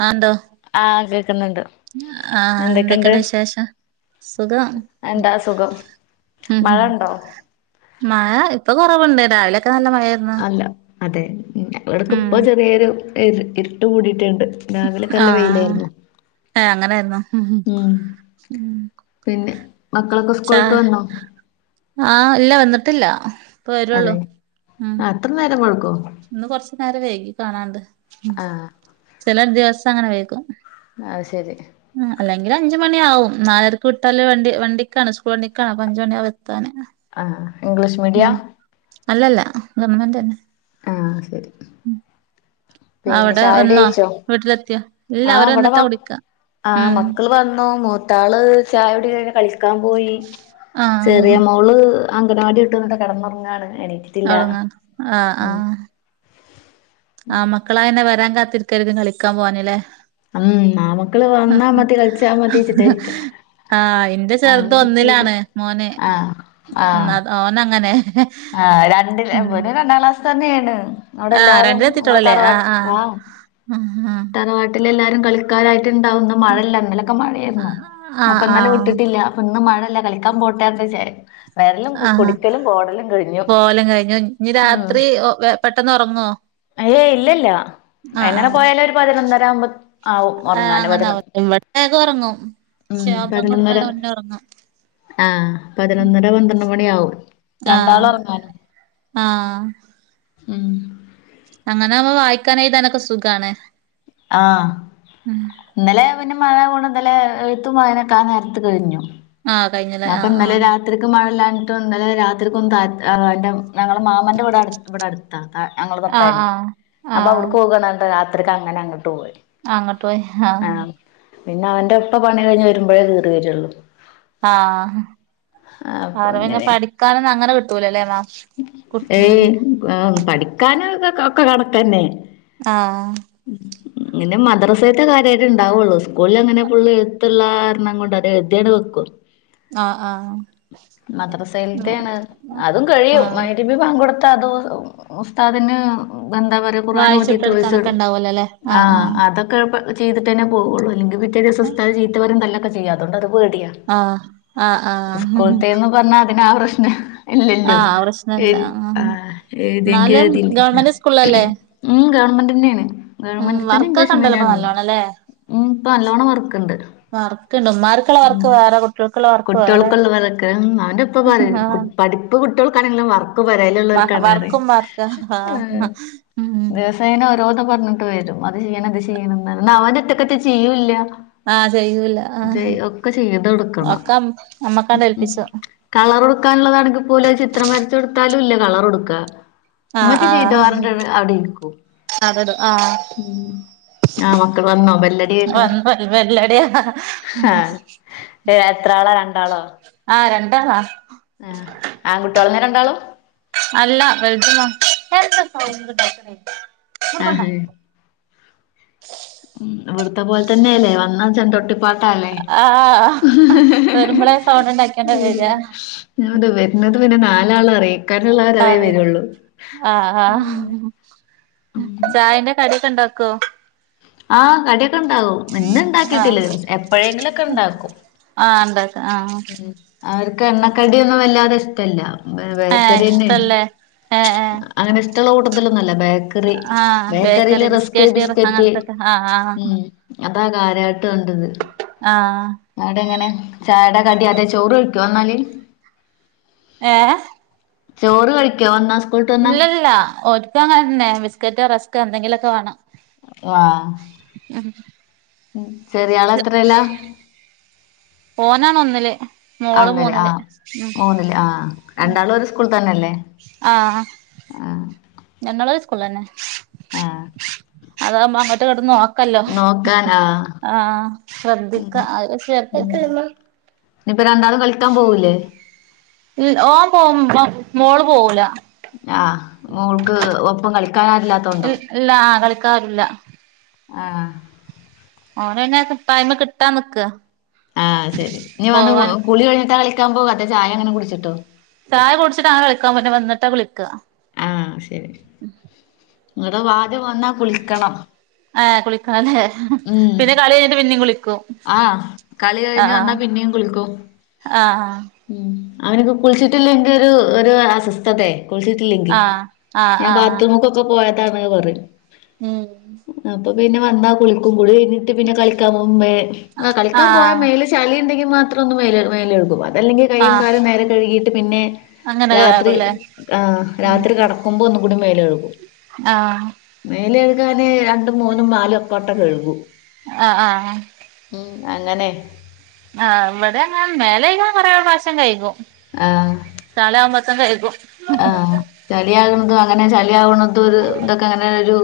അഎന്താ ആഹ് കേക്കുന്നുണ്ട് ആ എന്തൊക്കെണ്ട് എന്തൊക്കെയുണ്ട് വിശേഷം, സുഖം. എന്താ സുഖം ഉം മഴ ഉണ്ടോ മഴ ഇപ്പൊ കൊറവുണ്ട്. രാവിലെയൊക്കെ നല്ല മഴ ആയിരുന്നു. അല്ല അതെ ഇവിടക്ക ഇപ്പൊ ചെറിയൊരു ഇ ഇരുട്ട് കൂടിയിട്ടുണ്ട് രാവിലൊക്കെ നല്ല ആഹ് വെയിലായിരുന്നു ഏ അങ്ങനായിരുന്നോ ഉം ഉം പിന്നെ മക്കളൊക്കെ ചാ സ്കൂളിട്ട് വന്നോ ആഹ് ഇല്ല വന്നിട്ടില്ല ഇപ്പ അതെ വരുള്ളൂ ഉം അത്ര നേരം വൈകൊ ഇന്ന് കൊറച്ചു നേരം വേകി കാണാണ്ട് ആഹ് ചില ദിവസം അങ്ങനെ വൈക്കും അ ശരി അല്ലെങ്കിൽ അഞ്ചുമണിആവും നാലരക്ക് വിട്ടാല് വണ്ടി വണ്ടിക്കാണ് സ്കൂൾ വണ്ടിക്കണ അപ്പ അഞ്ചുമണിയാവും എത്താന് ആ ഇംഗ്ലീഷ് മീഡിയ ഉം അല്ലല്ല ഗവൺമെന്റ് തന്നെ ആഹ ശരി ഉ അവിടെ വന്നാ വീട്ടിലെത്തിയ ആ അവിടെ മ ആഹ് മക്കള് വന്നു മൂത്താള് ചായുടി കഴിഞ്ഞു കളിക് ക്കാൻ പോയി ചെറിയ ആഹ് മോള് അങ്കനവാടി വിട്ടുന്നിട്ട കിടന്നുറങ്ങാണ് എ അവടുങ്ങ ആഹ് ആഹ് ആഹ് മക്കളാന്നെ വരാൻ കാത്തിരിക്കരു കളിക്കാൻ പോവാനല്ല ഉം ആമക്കള് വന്നാ മതി കളിച്ചാൻ മടിച്ചിട്ടായിരിക്ക ആഹ് ഇന്റെ ചെറുത് ഒന്നിലാണ് മോന് ആഹ് ആഹ് ഓന അങ്ങനെ ആഹ് രണ്ട വിടെ രണ്ടാം ക്ലാസ് തന്നെയാണ് ആഹ് അവിടെല്ലാരും നിങ്ങളെ രണ്ടിലെത്തിട്ടൊള്ളൂല്ലേ തറവാട്ട ആഹ് ആഹ് ആ ആഹ് തറവാ ട്ടിൽ എല്ലാരും കളിക്കാരായിട്ട് ഉണ്ടാവും ന്ന് മഴല്ല ഇന്നലൊക്കെ മഴയായിരുന്നു അപ്പൊ ആഹ് ആഹ് ഇന്നലെ ആഹ് വിട്ടിട്ടില്ല കുന്നും മഴല്ല കളിക്കാൻ പോട്ടെക്ക വരലും കുടിക്കലും ഓടലും പോലം കഴിഞ്ഞു ഞ്ഞീരാത്രി പെട്ടന്ന് ഉറങ്ങോ ഏയയ് ഇല്ലല്ല എങ്ങനെ പോയാല ഒരു പതിനൊന്നര ആവുമ്പോ ആവും ആഹ് ഒറങ്ങല് പതിനൊന്ന് ശാപം കൊടുക്കൻ ഒന്ന ഇറങ്ങ ആ പതിനൊന്നര പന്ത്രണ്ട് മണിയ ആവു ആഹ ആഹ ഉം അങ്ങനൊവുമ്പോ വായിക്കാനഴതാനൊക്കെ സുഖമാണ് ആഹ ഇന്നലെ പിന്നെ മഴ വോണ്ട് ഇന്നലെ എഴുത്തും വായനൊക്കെ ആ നേരത്ത് കഴിഞ്ഞു ആഹ് കഴിഞ്ഞില്ലേ അപ്പൊ ആഹ് ഇന്നലെ ആഹ് രാത്രിക്ക് മഴല്ലാഞ്ഞിട്ടും ഇന്നല രാത്രികൊന്ന് താ ആങ്ങൾടെ ഞങ്ങളെ മാമന്റെ വീട് ഇവിടെ അടുത്താ ഞങ്ങുടെ ആഹ് തൊട്ടന്നെ ആഹ് അപ്പൊ ആഹ് അവിടെകൊകാന്നർ രാത്രി ത്രയ്ക്ക് അങ്ങനെ അങ്ങോട്ട പോവൽ അങ്ങോട്ട് പോയി ആഹ പിന്നെ അവന്റെ ഇപ്പ പണി കഴിഞ് വരുമ്പോഴേ കേറി വെരുള്ളൂ. ആഹ ആഹ് അപ്പൊ അവിടെങ്ങെനെ അങ്ങനെ പഠിക്കാനന്ന അങ്ങനെ കിട്ടൂലല്ലേ മാ.. ഏയ് പഠിക്കാന ഇതൊ ഒക്കെ കണക്കന്നെ. ആഹ ഉംമ് പിന്നെ മദ്രസേത്തെ കാര്യയിട്ട് ഉണ്ടാവുള്ളൂ സ്കൂളിൽ അങ്ങനെ ഫുൾഎഴുത്ത്ള്ള കാരണം കൊണ്ട് അത് എഴുതിയണ്ട് വെക്കും. ആഹ് ആഹ് മദസൈലത്തെയാണ് അതും കഴിയും ആഹ് മഗ് രിബ് ബാങ്കൊടുത്ത അദ് ഉസ്താദിന്ന് എന്താപറയാ ഖുറാഹാനോതി വോയിസ്‌ വായിച്ചുട്ടൊടുക്കാനൊക്കെ വിടും ഉണ്ടാവൂലല്ലേ ആഹ് ആഹ ആഹ് അതൊക്കെ.. ഒക്കെ ചെയ്തിട്ടെ തന്നെ പോകയുള്ളൂ അല്ലെങ്കിൽപിറ്റേ ദിവസം ഉസ്താദ് ചീത്തപറയു തല്ലൊക്കെ ചെയ്യാഅതോണ്ട് അത് പേടിയാണ്. ആഹ് ആഹ് ആഹ് സ്കൂളത്തെന്ന് പറഞ്ഞാ അതിനാആ പ്രശ്നം ഇല്ലല്ലോ. ആഹ് ഏ പ്രശ്നല്ല ആഹ് ഏഴുതിയങ്കി [unintelligible] എന്നാലും ഗവൺമെന്റ് സ്കൂളിലല്ലേ ഉ ഗവൺമെന്റ് തന്നെയാണ് ഉം ഗവണ്മെന്റ് തന്നെ വർക്കൊക്കെ ഇംഗ്ലീഷ് ഉണ്ടല്ലോ ഇപ്പൊ മീഡിയം. നല്ലോണല്ലേ ഉ ഇപ്പൊ നല്ലോണ്ണം വർക്ക്ണ്ട്. വർക്ക്ണ്ട് ഉമ്മാർക്കുള്ള മം വർക്ക് വേറെ കുട്ടികൾക്കുള്ള വർക്ക് വേറെ കുട്ടികൾക്കുള്ളതൊക്ക ഓന്റെ ഇപ്പ പറയ ആഹ് പടി.. ഇപ്പ കുട്ടികൾക്കാണെങ്കിലും വർക്ക് പരയിൽ മ ഉള്ളോർക്കണന്നു പറയും വർക്കും വർക്ക ആ ആഹ് ഉം ദിവസ് ഇങ്ങനെ ഓരോന്നന്ന് പറഞ്ഞിട്ട് വരും അത് ചെയ്യണം അത് ചെയ്യണം അവൻഒറ്റക്ക് റ്റേ ചെയ്യൂല്ല ആഹ് ചെയ്യൂല ആഹ് ഒക്കെ ചെയ്ത് കൊടുക്കണം ഒക്കെ അമ്മക്കാണ്ട് ഏൽപ്പിച്ചു കളർ കൊടുക്കാനുള്ളതാണെങ്കിൽ പോലെ ചിത്രം വരച്ച കൊടുത്താലും ഇല്ല കളർ കൊടുക്കുക ആഹ് ഇമ്മച്ചി ചെയ്തോ ആഹ് ന്ന് പറഞ്ഞിട്ട് അവിടെ ഇരിക്കും അതെടും ആഹ് ആഹ മക്കൾ വന്നോ ബെല്ലടി കേക്കണ വന്ന് വൽ വെല്ലടിയ ആഹ ഏ എത്ര ആളാ രണ്ടാളോ ആ രണ്ടാളാ ആ് ആൺകുട്ടികളന്നെ രണ്ടാളും അല്ല രണ്ട് [unintelligible] ആഹഹ ഉ ഇവിടത്തെ പോലെ തന്നെയ അല്ലേ വന്നാ ചെണ്ടൊട്ട് പാട്ടല്ലേ ആഹ് വരുമ്പളേ സൗണ്ട് ഇണ്ടാക്കിയാണ്ട ഉ വരാ ങ്ങട്ട് വരുന്നത് പിന്നെ നാലാള അറിയിക്കാനുള്ളവര അവയേ വരുള്ളൂ ആഹ ആ ചായന്റെ കടിയൊക്കെ ഇണ്ടാക്കോ ആഹ് കടിയൊക്കെ ഉണ്ടാവും ഇന്ന് ഉണ്ടാക്കിയിട്ടില്ല എപ്പോഴെങ്കിലുംക്കെ ഉണ്ടാക്കും ആഹ എന്താ ഉം അവർക്ക് എണ്ണക്കടി ഒന്നും വല്ലാതെ ഇഷ്ടമല്ല ഏഹ് ബേക്കറിന്നെ ഇഷ്ടല്ലേ ഏഹ് ഏഹ് അങ്ങനെ ഇഷ്ടമുള്ള കൂടുത്തിലൊന്നല്ല ബേ ആഹ് ബേക്കറിൽ ബേക്കറി റസ്ക് ബിസ്കറ്റ് അങ്ങനത്തൊക്കെ ആഹ് ആഹ് ഉം അതാ കാര്യായിട്ട് വിട്ട [unintelligible] ആഹ അടെ എങ്ങനെ ചായട കടിയാത ചോറ് കഴിക്കുവോ വന്നാല് ഏഹ ചോറ് കഴിക്കോ വന്ന ഇല്ല ഇല്ല ഒരിക്ക അങ്ങന തന്നെ ബിസ്ക്കറ്റ് റസ്ക് എന്തെങ്കിലുമൊക്കെ വേണം ആ ചെറിയള എത്രല്ലാ ഓനാണ് ഒന്നില് മോള് അന്നില് മൂന്നില് ആ് ഉം മൂന്നില് ആഹ് രണ്ടാളും ഒരു സ് കൂൾ. തന്നല്ലേ ആ ഞങ്ങൾ ഒരു സ്കൂള തന്നെ ആഹ് അതാവുമ്പോ അങ്ങോട്ട് കടന്ന് നോക്കല്ലോ നോക്കാൻ ആഹ് ആഹ ഉം ശ്രദ്ധിക്ക ശ്രദ്ധിക്ക ഇനിയിപ്പൊ രണ്ടാളും കളിക്കാൻ പോവൂല്ലേ ഓൻ പോവുമ്പോ മോള് പോകൂല ആഹ് മോൾക്ക് ഒപ്പം കളിക്കാനരില്ലാത്തോണ്ടോ ഇല്ല കളിക്കാരില്ല ആഹ ഓനന്ന പായ്മ കിട്ടാ നിക്ക ആഹ് ശരി നീ വന്ന് പോവാൻ കുളി കഴിഞ്ഞിട്ടാ കളിക്കാൻ പോ അത ചായ അങ്ങനെ കുടിച്ചിട്ടോ ചായ കുടിച്ചിട്ട്ങ്ങന കളിക്കാൻ വന്നിട്ട് കുളിക്കുക ആഹ ശരി ങ്ങിട്ട് ആദ്യം വന്നാ കുളിക്കണം ആ കുളിക്കല്ലേ പിന്നെ കളി കഴിഞ്ഞിട്ട് പിന്നും കുളിക്കും ആഹ കളി കഴിഞ് ആഹ് വന്നാ പിന്നെയും കുളിക്കും ആഹ് ഉ അവനക്ക് കുളിച്ചിട്ടില്ല ഒരു അസ്വസ്ഥത ളിച്ചിട്ടില്ലെങ്കിൽ ആഹ് ആഹ് ഞാൻ ആഹ് ബാത്റൂമക്കൊക്കെ പോയതാണ് പറ ഉം അപ്പൊ പിന്നെ വന്നാൽ കുളിക്കും കളി കഴഞ്ഞിട്ട് പിന്നെ കളിക്കാൻ പോ കളിക്കാൻ പോയ ആഹ് മേല ചളി യുണ്ടെങ്കിൽ മാത്രം ഒന്ന് മേല്കും അല്ലെങ്കിൽ കൈ്യും ആഹ് കാലം നേരം കഴുകിട്ട് പിന്നെ അങ്ങനെ രാത്രി കേറുല്ലേ രാത്രി കട കുമ്പോ ഒന്നുകൂടി മേലൊഴക്കും ആഹ മേലഴുകാന് രണ്ടും മൂന്നും നാലും ഒക്കോട്ടൊ കഴുകു ആഹ ആഹ ഉം അങ്ങനെ ആ ഇവിടെ അങ്ങനെ മേലക്കൻ കൊറെേ പ്രാവശ്യം കഴിക്കും ആ തല ആകുമ്പോത്തിന് കഴുകും ആ ചളിയാകുന്നതും അങ്ങനെ ചളിയ ആകണത അത ഇതൊക്കെ അങ്ങനെ ഒരു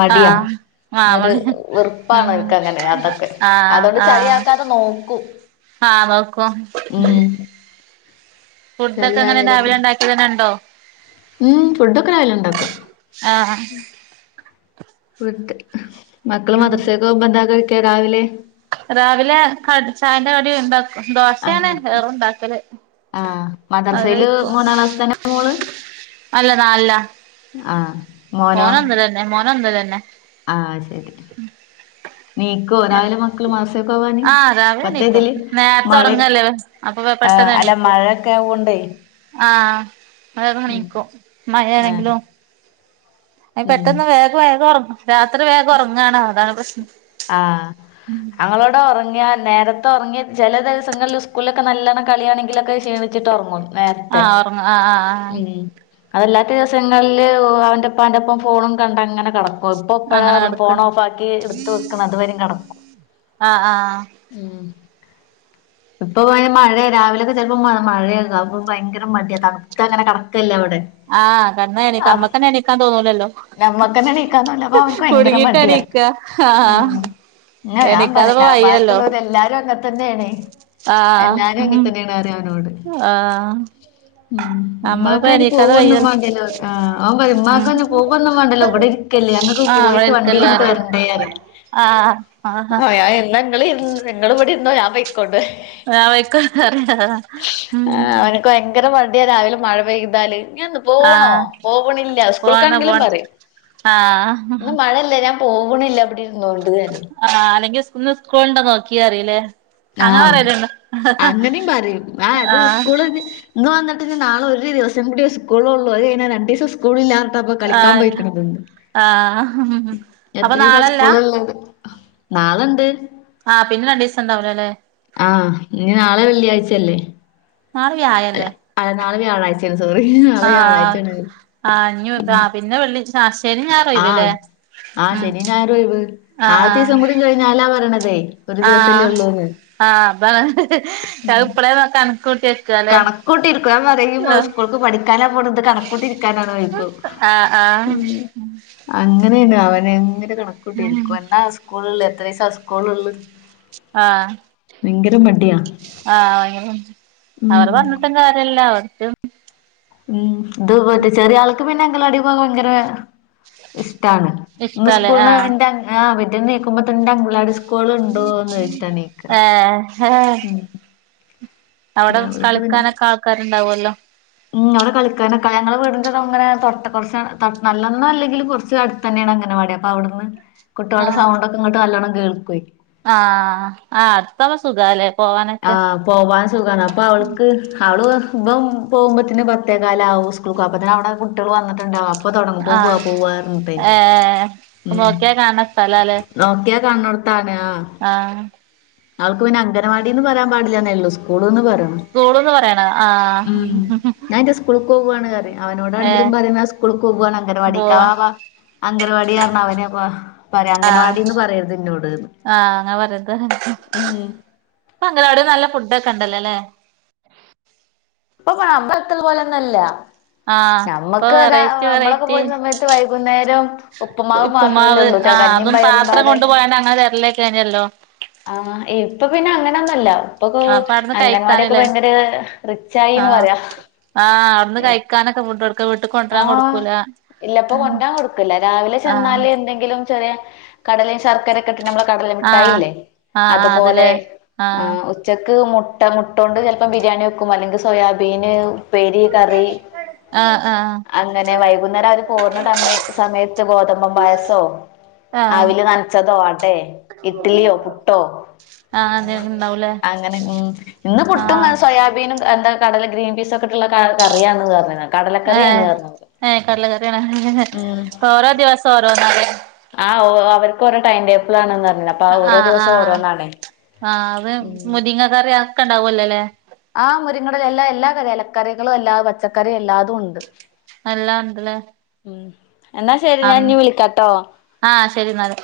മടിയാ ആഹ് ആഹ് മണി ഉം വെറുംപ്പണക്ക അങ്ങനെ അതൊക്കെ അതുകൊണ്ട് ചളിയക്കാതെ നോക്കും ആഹ വക്ക ഉം ഫുഡൊക്കെ അങ്ങനെ ചളിയായാലൊക്കെ രാവിലെ ഉണ്ടാക്കിയതിനുണ്ടോ ഉം ഫുഡൊക്കെ എല്ലാം ഉണ്ടാക്കും ആഹ് ഫ് മക്കൾ ഉം മദർസൊക്കെ ഒ ബന്ധക്കെ കഴിക്ക രാവിലെ [unintelligible] രാവിലെ ക ചായന്റെ കടി ഉണ്ടാക്ക ദോശയാണ് ആഹ് ഏറുണ്ടാക്കല് ആഹ് അത് മദ്രസയില് കഴക്കും മൂന്നാം ക്ലാസ് തന്നെ മോള് അല്ല നാല ആഹ മോനോ മോന് ഒന്നിലന്നെ ആഹ ശരി നീക്കോ രാവിലെ മക്കള് മദ്രസക്ക് പോ വാന ആഹ് രാവിലെ എണീക്കും ബത്തേതില് നേരത്തെ മഴ ഉറങ്ങല്ലേ അപ്പൊ ആഹ അല്ല മഴയൊക്കെ ആവണ്ടേ ആഹ വേഗം നിക്കും ആഹ് മഴേണെങ്കിലും അ ഉം പെട്ടെന്ന് വേഗം വേഗം ഉറങ്ങ രാത്രി വേഗം ഉറങ്ങണോ അതാണ് പ്രശ്നം ആഹ് അങ്ങളോ ഇവിടെ ഉറങ്ങിയാ നേരത്തെ ഉറങ്ങി ചില ദിവസങ്ങളിൽ സ്കൂളിലൊക്കെ നല്ലവണം കളിയാണെങ്കിലൊക്കെ ക്ഷീണിച്ചിട്ട് ഉറങ്ങും നേരത്തെ ആഹ് ഉറങ്ങും ആഹ് ആഹ് ഉം അതല്ലാത്ത ദിവസങ്ങളില് അവന്റെപ്പാന്റെ ഒപ്പം ഫോണും കണ്ട അങ്ങനെ കടക്കും ഇപ്പ ആഹ് എപ്പഴ അങ്ങനെ ഫോൺ കിടക്കും ഓഫ് ആക്കി എടുത്ത് വെക്കണ അതുവരും കിടക്കും ആഹ് ആഹ് ഉം ഇപ്പൊ മഴയ രാവിലെൊക്കെ ചെപ്പോ മഴയൊക്ക്പ ഭയങ്കര മടിയ തണുത്ത് അങ്ങനെ കടക്കല്ല അവിടെ ആഹ് കടന്ന എണിക്ക ഞമ്മക്കന്നെ എണിക്കാൻ തോന്നൂലല്ലോ നമ്മുക്കന്നെ നീക്കാൻ തോന്നുല അപ്പ അവക്ക് ഭയങ്കര മടിയ നീക്ക ആഹ ഞാൻ പറയല ബാക്കിയുള്ളവര് എല്ലാരും അങ്ങെ തന്നെയാണ് ആഹ് എല്ലാരും ഉം അങ്ങെ തന്നെയാണ് അറിയ അവനോട് ആഹ് ഉ നമ്മളിപ്പോ ഉമ്മാക്കന് എണീക്കാതെ പോവന്ന വയ്യ വേണ്ടല്ലോ ൻ പറ ഉം ഉമ്മാക്കെ പോവന്നും വേണ്ടല്ലോ ഇവിടെ ല്ലേഞങ്ങക്ക് പോയിട്ട് വണ്ടിയി ഇങ്ങട്ട് വരണ്ടേന്ന് പറയൂ ആഹ ആഹഹ എ നിങ്ങൾ ങ്ങൾ ഇവിടെ ഇര്ന്നോ ഞാൻ പൊ ആഹ് [unintelligible] ഉം ആ അവനക്ക് ഭയങ്കര മടിയ രാവിലെ മഴ പെയ്താല് പോണോ ആഹ് പോവണില്ല പോണം സ്കൂൾക്കാണെങ്കിലും പോണം പറയും ആഹ് ഇന്ന് മഴ ല്ലെ ഞാൻ പോവണില്ല വിടെ ഇരുന്നൊണ്ട് റിം ആഹ് അല്ലെങ്ക ഇന്ന് സ്കൂളണ്ടോ നോക്കി പരിം ല്ലെ ആഹ് അങ്ങനെയും പറയും ആ അത് ആഹ് സ്കൂള് ഇന്ന് വന്നിട്ട് നാളെ ഒരു ദിവസം കൂടി സ്കൂൾ ള്ളൂ അത്‌ കഴിഞ്ഞ രണ്ടീസം സ്കൂളില്ലാറിഞ്ഞിട്ടാപ്പം കളിക്കാൻ ആഹ് പോയിക്കണത് ആഹ് അപ്പൊ എത്ര ദിവസ നാളല്ല സ്കൂളള്ള നാളണ്ട് ആഹ് പിന്നെ രണ്ടീസം ഉണ്ടാവൂല ലെ ആഹ് ഞ് നാളെ വെള്ളിയാഴ്ചയല്ലേ നാളെ വ്യായല്ലേ ആഹ് നാളെ വ്യാഴ്ച സോറി നാളെ ആഹ് വ്യാഴാഴ്ചയാണ് ആഹ് ആഹ് ഇന്നി ഉം ആഹ് പിന്നെ വെള്ളി ശ്ശെനി ഞായ ആഹ് ആഹ് ശനി ഞായറും ഒഴിവ് ആഹ് നാളത്തെ ആഹ് ദിവസം കൂടികഴിഞ്ഞാലാ പറയണതേ ഒരു ദിവസല്ലേ ആഹ് ഉള്ളൂന്ന് ആഹ് അതിപ്പളെ കണക്കൂട്ടി വെ കണക്കൂട്ടിരിക്കും ഞാൻ പറയുമ്പോ സ്കൂൾക്ക് പഠിക്കാനാ പോണ് ഇത് കണക്കൂട്ടി ഇരിക്കാനാണോ ചോയിക്കും. ആഹ് ആഹ് അങ്ങനെയണ് അവന് എങ്ങനെ കണക്കൂട്ടി ഉം ഇരിക്കും എന്താ സ്കൂൾള്ള് എത്ര ദിവസാ സ്കൂൾള്ള് ആഹ് ആഹ് വയങ്കര ഉം അവർ പറഞ്ഞി പറഞ്ഞിട്ടും കാര്യല്ല അവർക്കും ഉം ഇത് മറ്റേ ചെറിയ ആൾക്ക് പിന്നെ അംഗനവാടി പോവാൻ ഭയങ്കര ഇഷ്ടാണ് ഇന്ന് ഇഷ്ടാല്ലേ ആഹ് സ്കൂളിന്ന്ന്റെ ബെഡ് ന്ന് നീക്കുമ്പോ തന്നെ അംഗനവാടി സ് സ്കൂള് ഉണ്ടോന്ന് ചോച്ചിട്ടാ നീക്ക ഉം പിന്നെ അവടെ അവൾക്ക് പിന്നെ കളിക്കാനൊക്കെ ആൾക്കാരുണ്ടാവോല്ലോ ഉം അവിടെ കളിക്കാനൊക്കെ ഞങ്ങളെ വീടിന്റെത് അങ്ങനെ തൊട്ട കൊറച്ചങ്ങട്ട് നല്ലന്നല്ലെങ്കിലും കൊറച്ച് അടു തന്നെണ് അംഗനവാടി അപ്പൊ അവിടുന്ന് കുട്ടികളുടെ ആഹ് സൗണ്ടക്കെ ഇങ്ങട്ട് നല്ലണം കേൾക്കോയ്. ആഹ് ആഹ് അടതാവുമ്പോ സുഖാല്ലേ പോവാനൊക്കെ ആഹ് പോവാൻ സുഖാണ് അപ്പൊ അവൾക്ക് അവള് ഇബം പോകുമ്പൊത്തിന് പത്തേകാലാവും സ്കൂൾക്ക് പോവാൻ അപ്പത്തിന് അവടെ കുട്ടേൾ വന്നിട്ടുണ്ടാകും. അപ്പൊ തൊടങ്ങും പോവാ ആഹ് പോവാറഞ്ഞിട്ടേ ഏ ഉം നോക്കിയാ കാണണ സ്ഥലാല്ലേ നോക്കിയാ കാണ്ണോട്ത്താണ് ആഹ് ആൾക്ക് പിന്നെ അംഗനവാടിന്ന് പറയാൻ പാടില്ലാന്നെള്ളൂ സ്കൂള്ന്ന് പറ സ്കൂള്ന്ന് പറയണ ആഹ് ഞാൻ ന്റെ സ്കൂളിക്ക് പോവാണ്റി ഏ അവനോടാണങ്കിലും പറയും സ്കൂളിക്ക് പോവാണ് പോവാ അംഗനവാടിക്കാന്നാ പ അംഗൻവാടി പറഞ്ഞ അവന് പറ ആഹ് അംഗൻവാടിന്ന് പറയരുത് എന്നോട്ന്ന് ആഹ് അങ്ങനെ പറയര്ത് ഉം ഇപ്പൊ അംഗനവാടില് നല്ല ഫുഡ് ഒക്കെ ഉണ്ടല്ലോല്ലേ ഇപ്പൊ [unintelligible] പോലെന്നല്ല ആഹ് ഇപ്പൊ നമ്മക്ക്ത വെറൈറ്റി നമ്മളൊക്കെ വെറൈറ്റി പോയിരുന്ന സമയത്ത് വൈകുന്നേരം ഉപ്പ്മാവ് ഉപ്പുമാവ് മാത്രമല്ലേള്ളൂ ആഹ് അതും പാത്രം കൊണ്ട് പോയ അങ്ങനെ തരലേക്കനല്ലോ ആഹ് ഇപ്പൊ പിന്നെ അങ്ങനെന്നല്ല ഇപ്പൊക്കെ ആഹ് അപ്പൊ അവിടുന്ന് അംഗൻവാടിയൊക്കെ കഴിക്കാനില്ലേ ഭയങ്കര റി ആഹ് ആഹ് അവിടുന്ന് കഴിക്കാനൊക്കെ ഫുടൊടു ആഹ് ഇല്ലപ്പൊ കൊണ്ടോൻ കൊടുക്കൂല രാവിലെ ആഹ് ചെന്നാല് എന്തെങ്കിലും ചെറിയ കടലയും ശർക്കരയക്കെ ഇട്ടിട്ട് നമ്മൾ കടല ആഹ് മിട്ടായില്ലേ ആഹ് ആഹ് അതുപോലെ അതിലേ ആഹ് ഉച്ചക്ക് മുട്ട മുട്ടൊണ്ട് ചെലപ്പം ബിരിയാണിവയ്ക്കും അല്ലെങ്കിൽ സോയാബീൻ ഉപ്പേരി കറി ആഹ് ആഹ് അങ്ങനെ വൈകുന്നേരം അവര് പോര്ണ്ണടമ്മ സമയത്ത് ഗോതമ്പം പായസോ ആഹ് അവിൽ നനച്ചതോ അടെ ഇഡ്ലിയോ പുട്ടോ ആഹ് എന്തെങ്കിലും ഉണ്ടാവൂലേ അങ്ങനെ ഉം ഇന്ന് പുട്ടും ആഹ് സോയാബീനും എന്താ കടല ഗ്രീൻ പീസ് ഒക്കെട്ടുള്ള കറിയന്ന് പറഞ്ഞ് കടലക്കറിയാണ് ഏഹ് പറഞ്ഞ് ഏഹ് കടല കറിയാണ് ഓരോ ദിവസം ഓരോന്നാലെ ആഹ് ഓഹ് അവർക്കു ഓരോ ടൈംടേബിൾ ആണെന്ന് പറഞ്ഞിന് അപ്പൊ ആഹ് ഓരോ ദിവസം ഓരോന്നാണെ. ആഹ് അത് മുരിങ്ങ കറിയക്കെണ്ടാവല്ലോല്ലേ ആഹ് മുരിങ്ങടും എല്ലാ എല്ലാ കറി ഇലക്കറികളും എല്ലാതും പച്ചക്കറി എല്ലാതു നല്ലാണ്ടല്ലേ ഉം എന്നാ ശരി ഞാൻ ഇഞ്ഞ് വിളിക്കാട്ടോ ആഹ് ശരി ന്നാല്